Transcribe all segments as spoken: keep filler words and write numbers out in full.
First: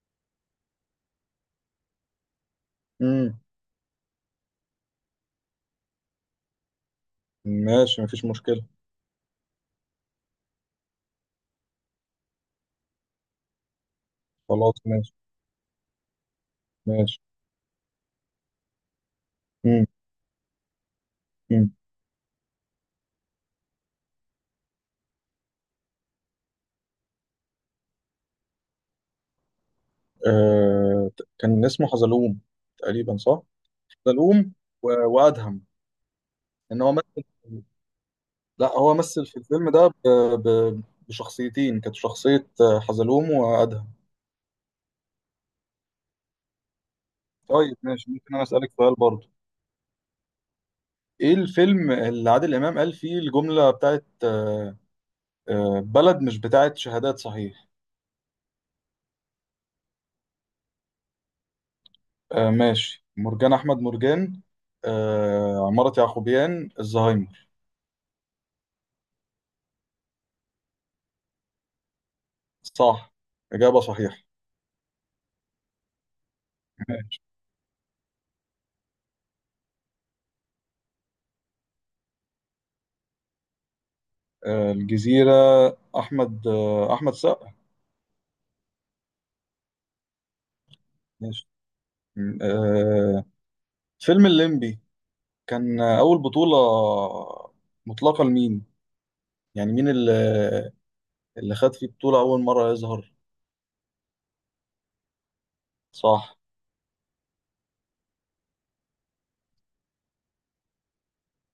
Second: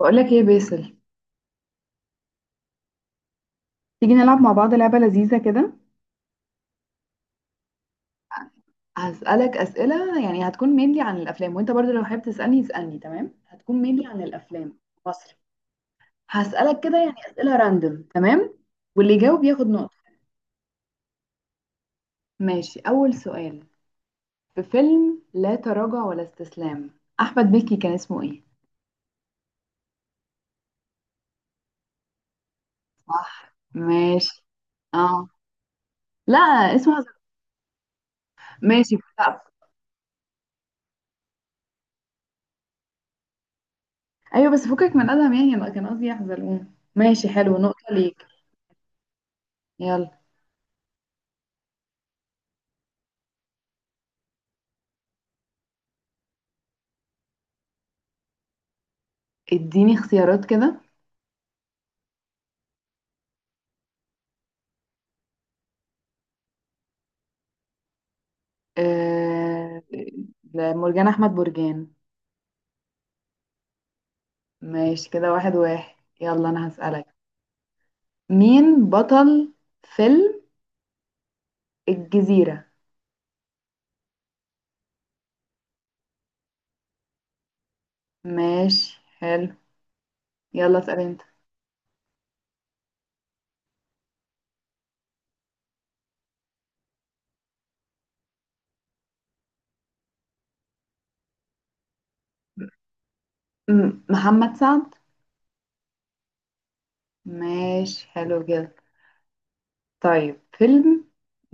بقولك ايه يا باسل؟ امم تيجي نلعب مع بعض لعبة لذيذة كده. ماشي، مفيش مشكلة. هسألك أسئلة، يعني هتكون مينلي عن الأفلام، وانت برضو لو حابب تسألني اسألني. تمام، هتكون مينلي عن خلاص الأفلام. ماشي. مصري. هسألك كده يعني ماشي. أسئلة راندوم. تمام. واللي يجاوب ياخد امم. نقطة. امم. ماشي، أول سؤال. في فيلم لا تراجع ولا استسلام، أحمد مكي كان اسمه ايه؟ آه ت- كان اسمه حزلوم. تقريبا صح؟ صح، ماشي. حزلوم و- اه وأدهم. لا، إن هو اسمه مثل. حزلقوم. لا، هو ماشي، مثل في لا. الفيلم ده ب... ب... بشخصيتين. كانت شخصية آه، حزلوم وأدهم. أيوه بس فكك من أدهم، يعني أنا كان قصدي يا حزلقوم. ماشي، حلو، طيب نقطة ماشي، ليك. ممكن أنا أسألك سؤال برضه؟ يلا، إيه الفيلم اللي عادل إمام قال فيه الجملة بتاعت آه آه بلد مش بتاعت شهادات صحيح؟ اديني اختيارات كده. آه ماشي، مرجان أحمد مرجان. آه عمارة يعقوبيان الزهايمر. آه... مرجان احمد برجان. صح. إجابة صحيحة. ماشي كده، واحد واحد. يلا انا هسألك. ماشي. مين بطل فيلم الجزيرة؟ آه، الجزيرة. أحمد آه، أحمد سقا. ماشي، حلو. يلا اسأل انت. ماشي. م- آه، فيلم الليمبي كان آه، أول بطولة مطلقة لمين؟ يعني مين اللي اللي خد فيه بطولة أول مرة يظهر؟ م- محمد سعد. صح. ماشي، حلو كده. طيب، فيلم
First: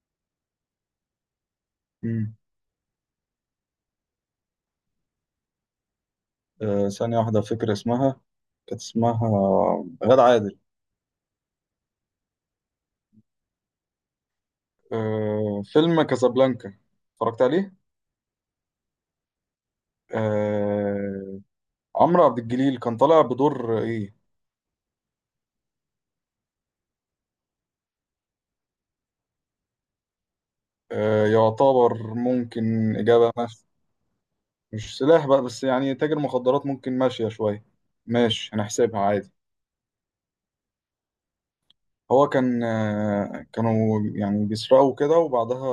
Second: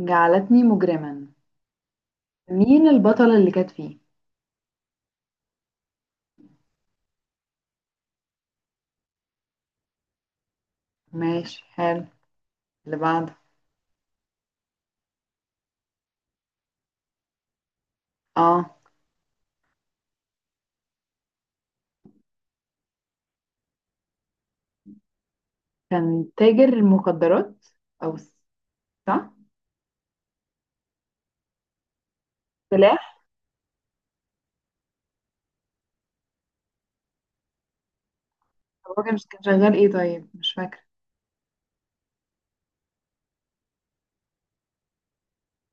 جعلتني مجرما، مم. مين البطلة اللي كانت فيه؟ آه، ثانية واحدة، فكرة اسمها. كانت اسمها غادة عادل. ماشي، حلو، اللي بعده. آه، فيلم كازابلانكا، اتفرجت عليه؟ اه، آه، عمرو عبد الجليل كان طالع بدور إيه؟ كان تاجر المخدرات. او س- صح، آه، يعتبر ممكن سلاح. إجابة مف... مش سلاح بقى، بس يعني تاجر مخدرات ممكن ماشية شوية. ماشي، هنحسبها هو كان عادي. كان شغال ايه طيب؟ مش فاكرة. هو كان آه، كانوا يعني بيسرقوا كده وبعدها،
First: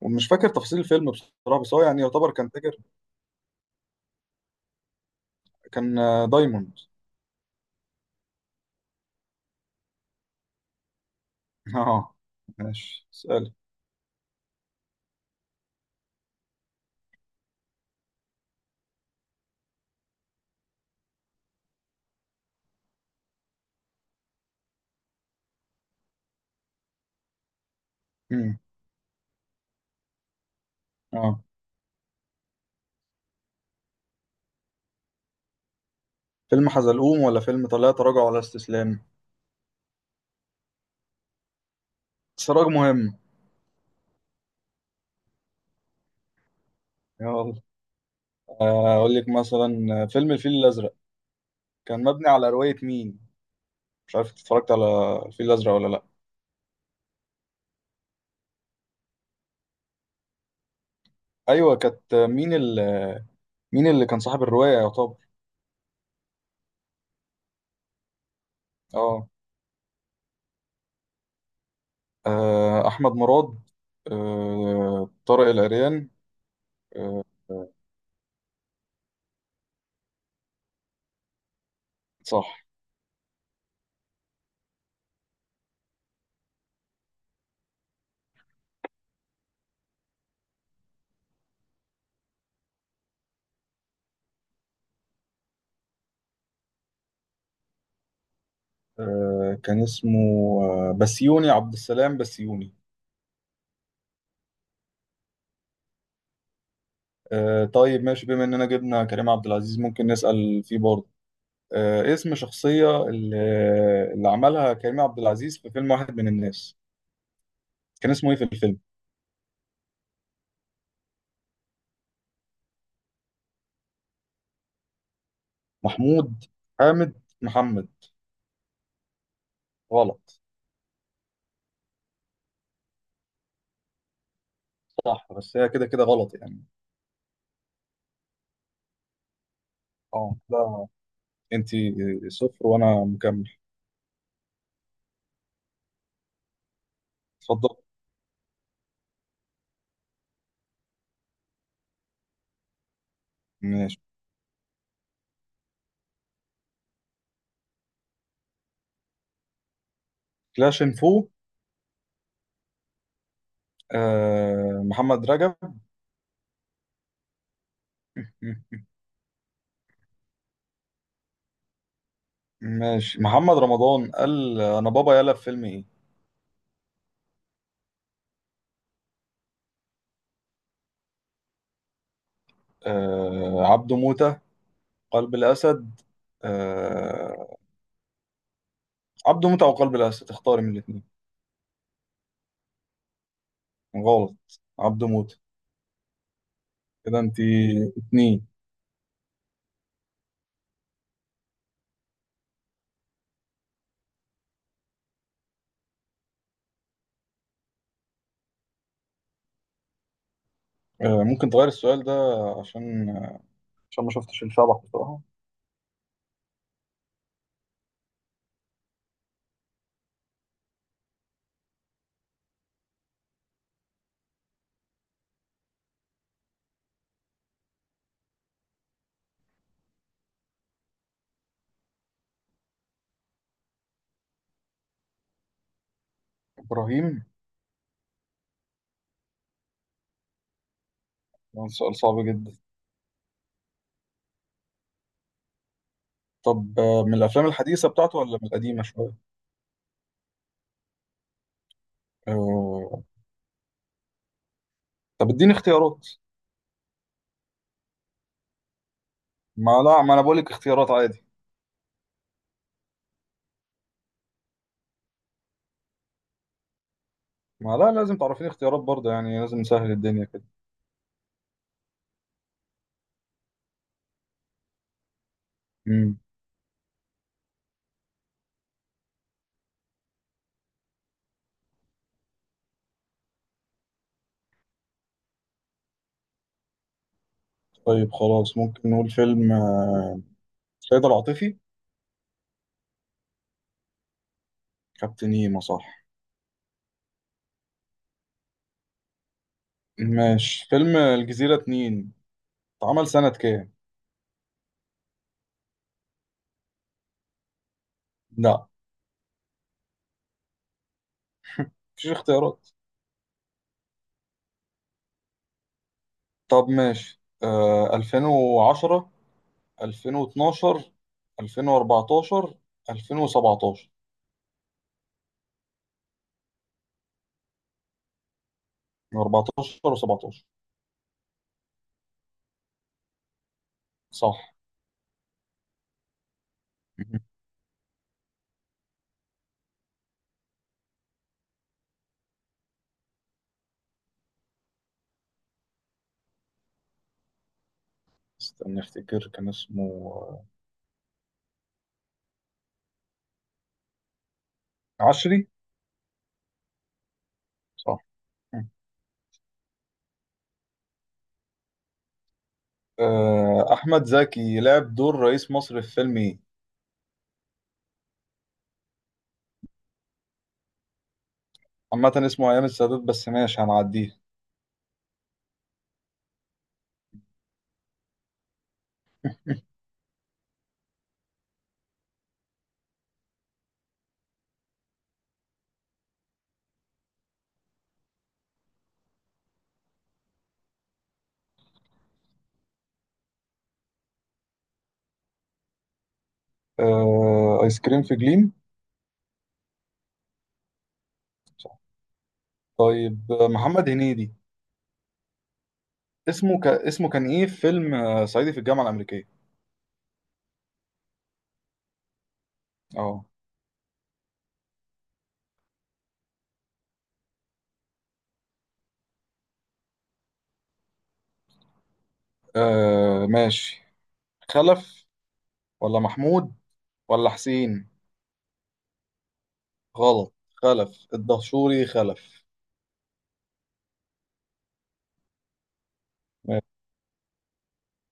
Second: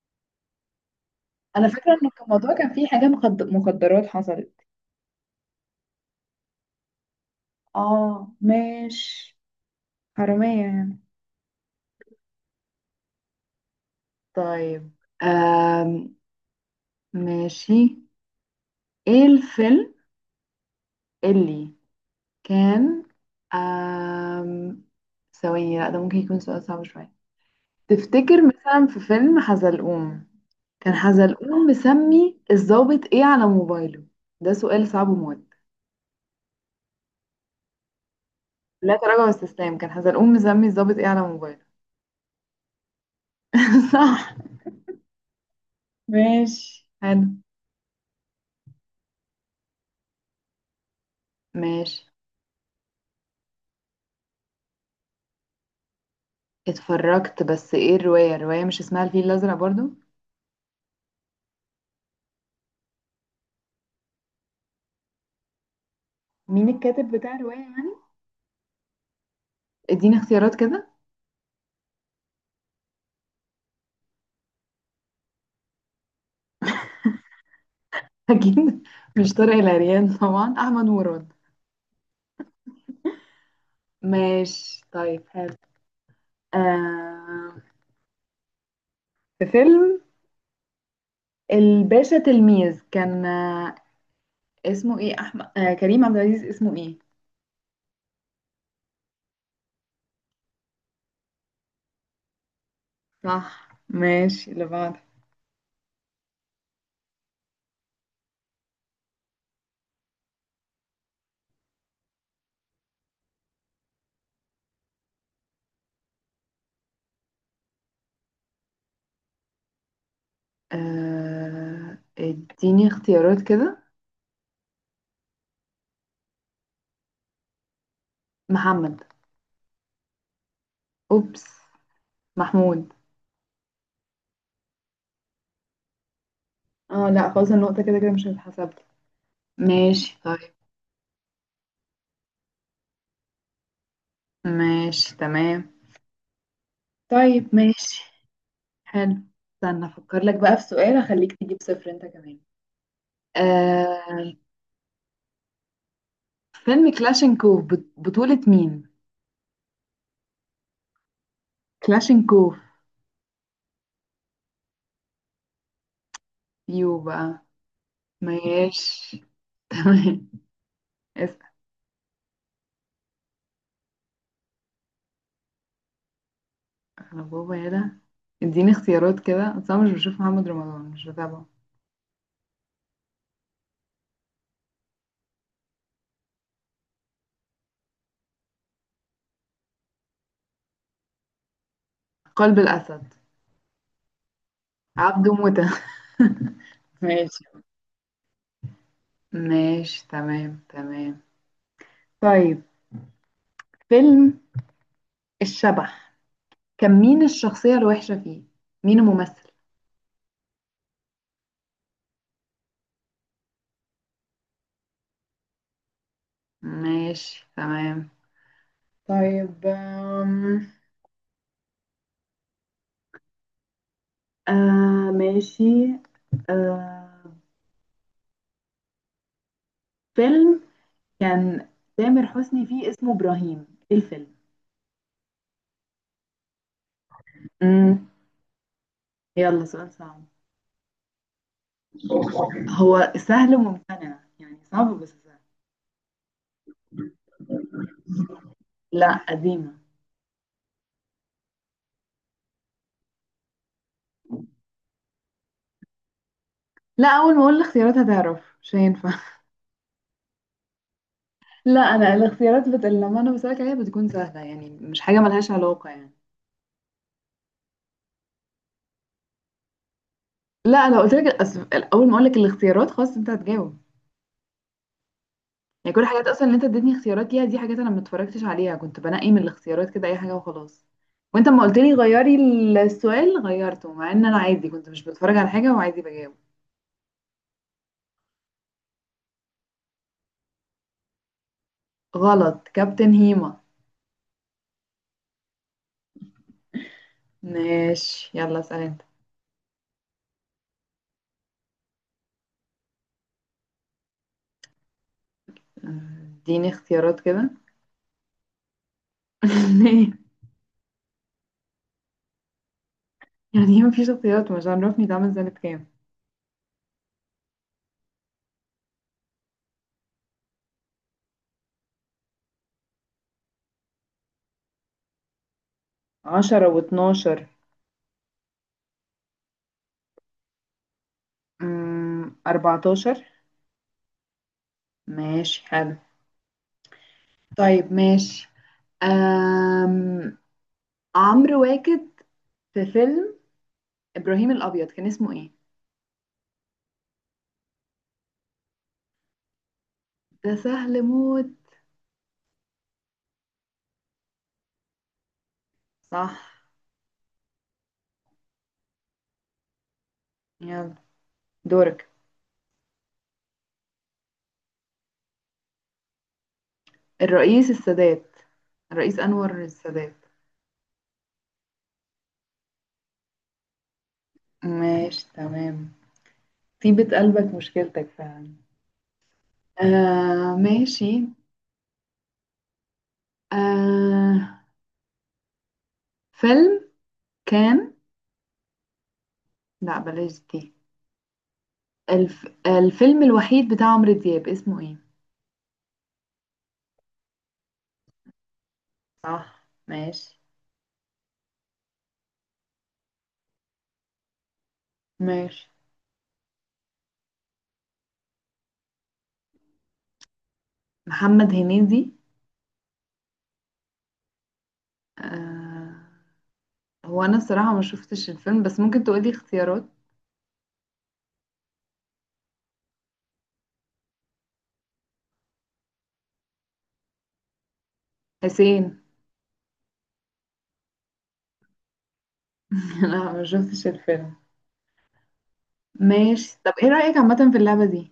ومش فاكر تفاصيل الفيلم بصراحة، انا بس هو فاكره يعني ان كان يعتبر كان الموضوع، كان تاجر. فيه حاجه مخد... مخدرات حصلت. كان آه، دايموند. اه ماشي، حراميه يعني. اه. ماشي، اسأل. طيب، آم. ماشي، ايه الفيلم اللي كان؟ آم. ثواني، لا ده ممكن يكون سؤال صعب شوية. تفتكر مم. مثلا في فيلم حزلقوم، كان اه، حزلقوم مسمي الضابط ايه على موبايله؟ ده سؤال صعب موت. فيلم حزلقوم ولا فيلم لا تراجع ولا لا استسلام؟ تراجع واستسلام، كان حزلقوم مسمي الضابط ايه على موبايله؟ سراج مهم. صح، ماشي حلو. يلا. آه، أقول لك مثلا آه، فيلم الفيل الأزرق كان ماشي. مبني على رواية مين؟ مش عارف اتفرجت على الفيل الازرق ولا لا. اتفرجت، بس ايه الرواية؟ الرواية مش اسمها الفيل الأزرق برضو. ايوه، كانت مين ال... مين اللي كان صاحب الروايه يا طب؟ مين الكاتب بتاع الرواية يعني؟ اه. اديني اختيارات كده آه، احمد مراد. آه، طارق العريان. آه، اكيد مش طارق العريان طبعا، احمد مراد. صح. ماشي طيب، حلو. آه، في فيلم الباشا تلميذ، كان آه اسمه ايه احمد، آه كريم عبد العزيز اسمه ايه؟ آه، كان اسمه آه، بسيوني عبد السلام بسيوني. صح ماشي، اللي بعده. آه، طيب ماشي، بما اننا جبنا كريم عبد العزيز ممكن نسأل فيه برضه. آه، اسم شخصية اللي, اللي عملها كريم عبد العزيز في فيلم واحد من الناس، كان اسمه ايه في الفيلم؟ آه اديني اختيارات كده. محمود. حامد محمد. محمد. غلط. اوبس، محمود. صح، بس هي كده كده غلط يعني. اه لا، خلاص النقطة كده كده مش هتتحسب. ماشي اه، طيب، لا، انت صفر وانا مكمل. ماشي تمام. طيب اتفضل. ماشي، حلو. استنى افكر لك بقى في سؤال اخليك تجيب صفر انت كمان. ماشي. آه فيلم كلاشينكوف، بط- بطولة مين؟ كلاش انفو. كلاشينكوف. آه محمد رجب. يو بقى. ماشي تمام. اسأل. ماشي. محمد رمضان قال انا بابا يلا في فيلم ايه؟ انا بابا يا ده. اديني اختيارات كده، اصل انا مش بشوف محمد رمضان، مش بتابعه. آه عبده موتة. قلب الاسد. آه عبده موتة او قلب الاسد، اختاري من الاثنين. قلب الاسد. غلط. عبده عبده موتة. موتة. كده انت ماشي. اتنين. ماشي تمام، تمام. طيب، فيلم الشبح، كان مين الشخصية الوحشة فيه؟ مين الممثل؟ آه ممكن تغير السؤال ده، عشان عشان ما شفتش الشبح بصراحة. ماشي تمام. طيب، آم، آه ماشي. آه فيلم كان تامر حسني فيه اسمه إبراهيم، إيه الفيلم؟ ابراهيم. مم. يلا، سؤال صعب. ده سؤال صعب جدا. هو سهل وممتنع، يعني صعب بس سهل. طب آه، من الافلام الحديثه بتاعته ولا من القديمه لا، شويه؟ قديمة. آه، طب اديني اختيارات. لا، أول ما أقول الاختيارات هتعرف، مش هينفع ما لا، ما انا بقول لك اختيارات عادي. لا، أنا الاختيارات بت... لما أنا بسألك عليها بتكون سهلة، يعني مش حاجة ملهاش علاقة يعني. ما لا، لازم تعرفيني اختيارات برضه، يعني لازم نسهل الدنيا كده. لا انا قلت لك الأس- اول ما اقول لك الاختيارات خلاص انت هتجاوب. يعني كل امم. الحاجات اصلا اللي انت اديتني اختيارات ليها دي حاجات انا ما اتفرجتش عليها، كنت بنقي من الاختيارات كده اي حاجه وخلاص. وانت ما قلت لي غيري. السؤال غيرته، مع ان انا عادي كنت مش بتفرج على حاجه وعادي بجاوب. طيب خلاص، ممكن نقول فيلم آه، سيد العاطفي. غلط، كابتن هيما. كابتن هيما صح. ماشي، يلا اسال انت. ماشي. فيلم الجزيره اتنين اتعمل سنه كام؟ آه، اديني اختيارات كده لا، ليه؟ مفيش اختيارات. يعني ما فيش اختيارات؟ مش عارفني ده عامل سنه كام. طب ماشي، آه ألفين وعشرة، ألفين واتناشر، ألفين وأربعتاشر، ألفين وسبعة عشر. عشرة و12. أربعة عشر و17. اربعتاشر. صح. ماشي حلو. مهم. طيب ماشي، أم... عمرو واكد في فيلم إبراهيم الأبيض كان اسمه إيه؟ استنى افتكر كان اسمه. ده سهل موت. عشري. صح. صح. مم. يلا دورك. آه، احمد زكي لعب دور رئيس مصر في فيلم ايه؟ الرئيس السادات، الرئيس أنور السادات. عامة اسمه ايام السادات، بس ماشي هنعديه. ماشي تمام. طيبة قلبك مشكلتك فعلا. آه ماشي. آه فيلم كان، لا بلاش دي. الف... الفيلم الوحيد بتاع عمرو دياب اسمه ايه؟ آه، ايس كريم في جليم. صح ماشي. صح. طيب آه، محمد هنيدي ماشي. اسمه ك... اسمه كان ايه في فيلم آه، صعيدي في الجامعة الأمريكية؟ محمد هنيدي. اه. آه هو انا الصراحة ما شفتش الفيلم، بس ممكن تقولي اختيارات. آه، ماشي. خلف. ولا محمود. ولا حسين. حسين. غلط. خلف الدهشوري خلف. انا ما شفتش الفيلم. ماشي، طب ماشي. ايه رأيك عامة في اللعبة دي؟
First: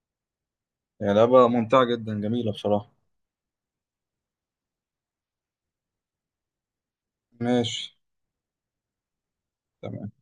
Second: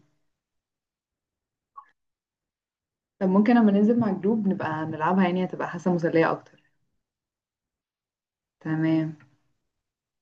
يعني لعبة ممتعة جدا، جميلة بصراحة. طب ممكن لما ننزل مع الجروب نبقى نلعبها، يعني هتبقى حاسة مسلية اكتر. ماشي تمام. تمام.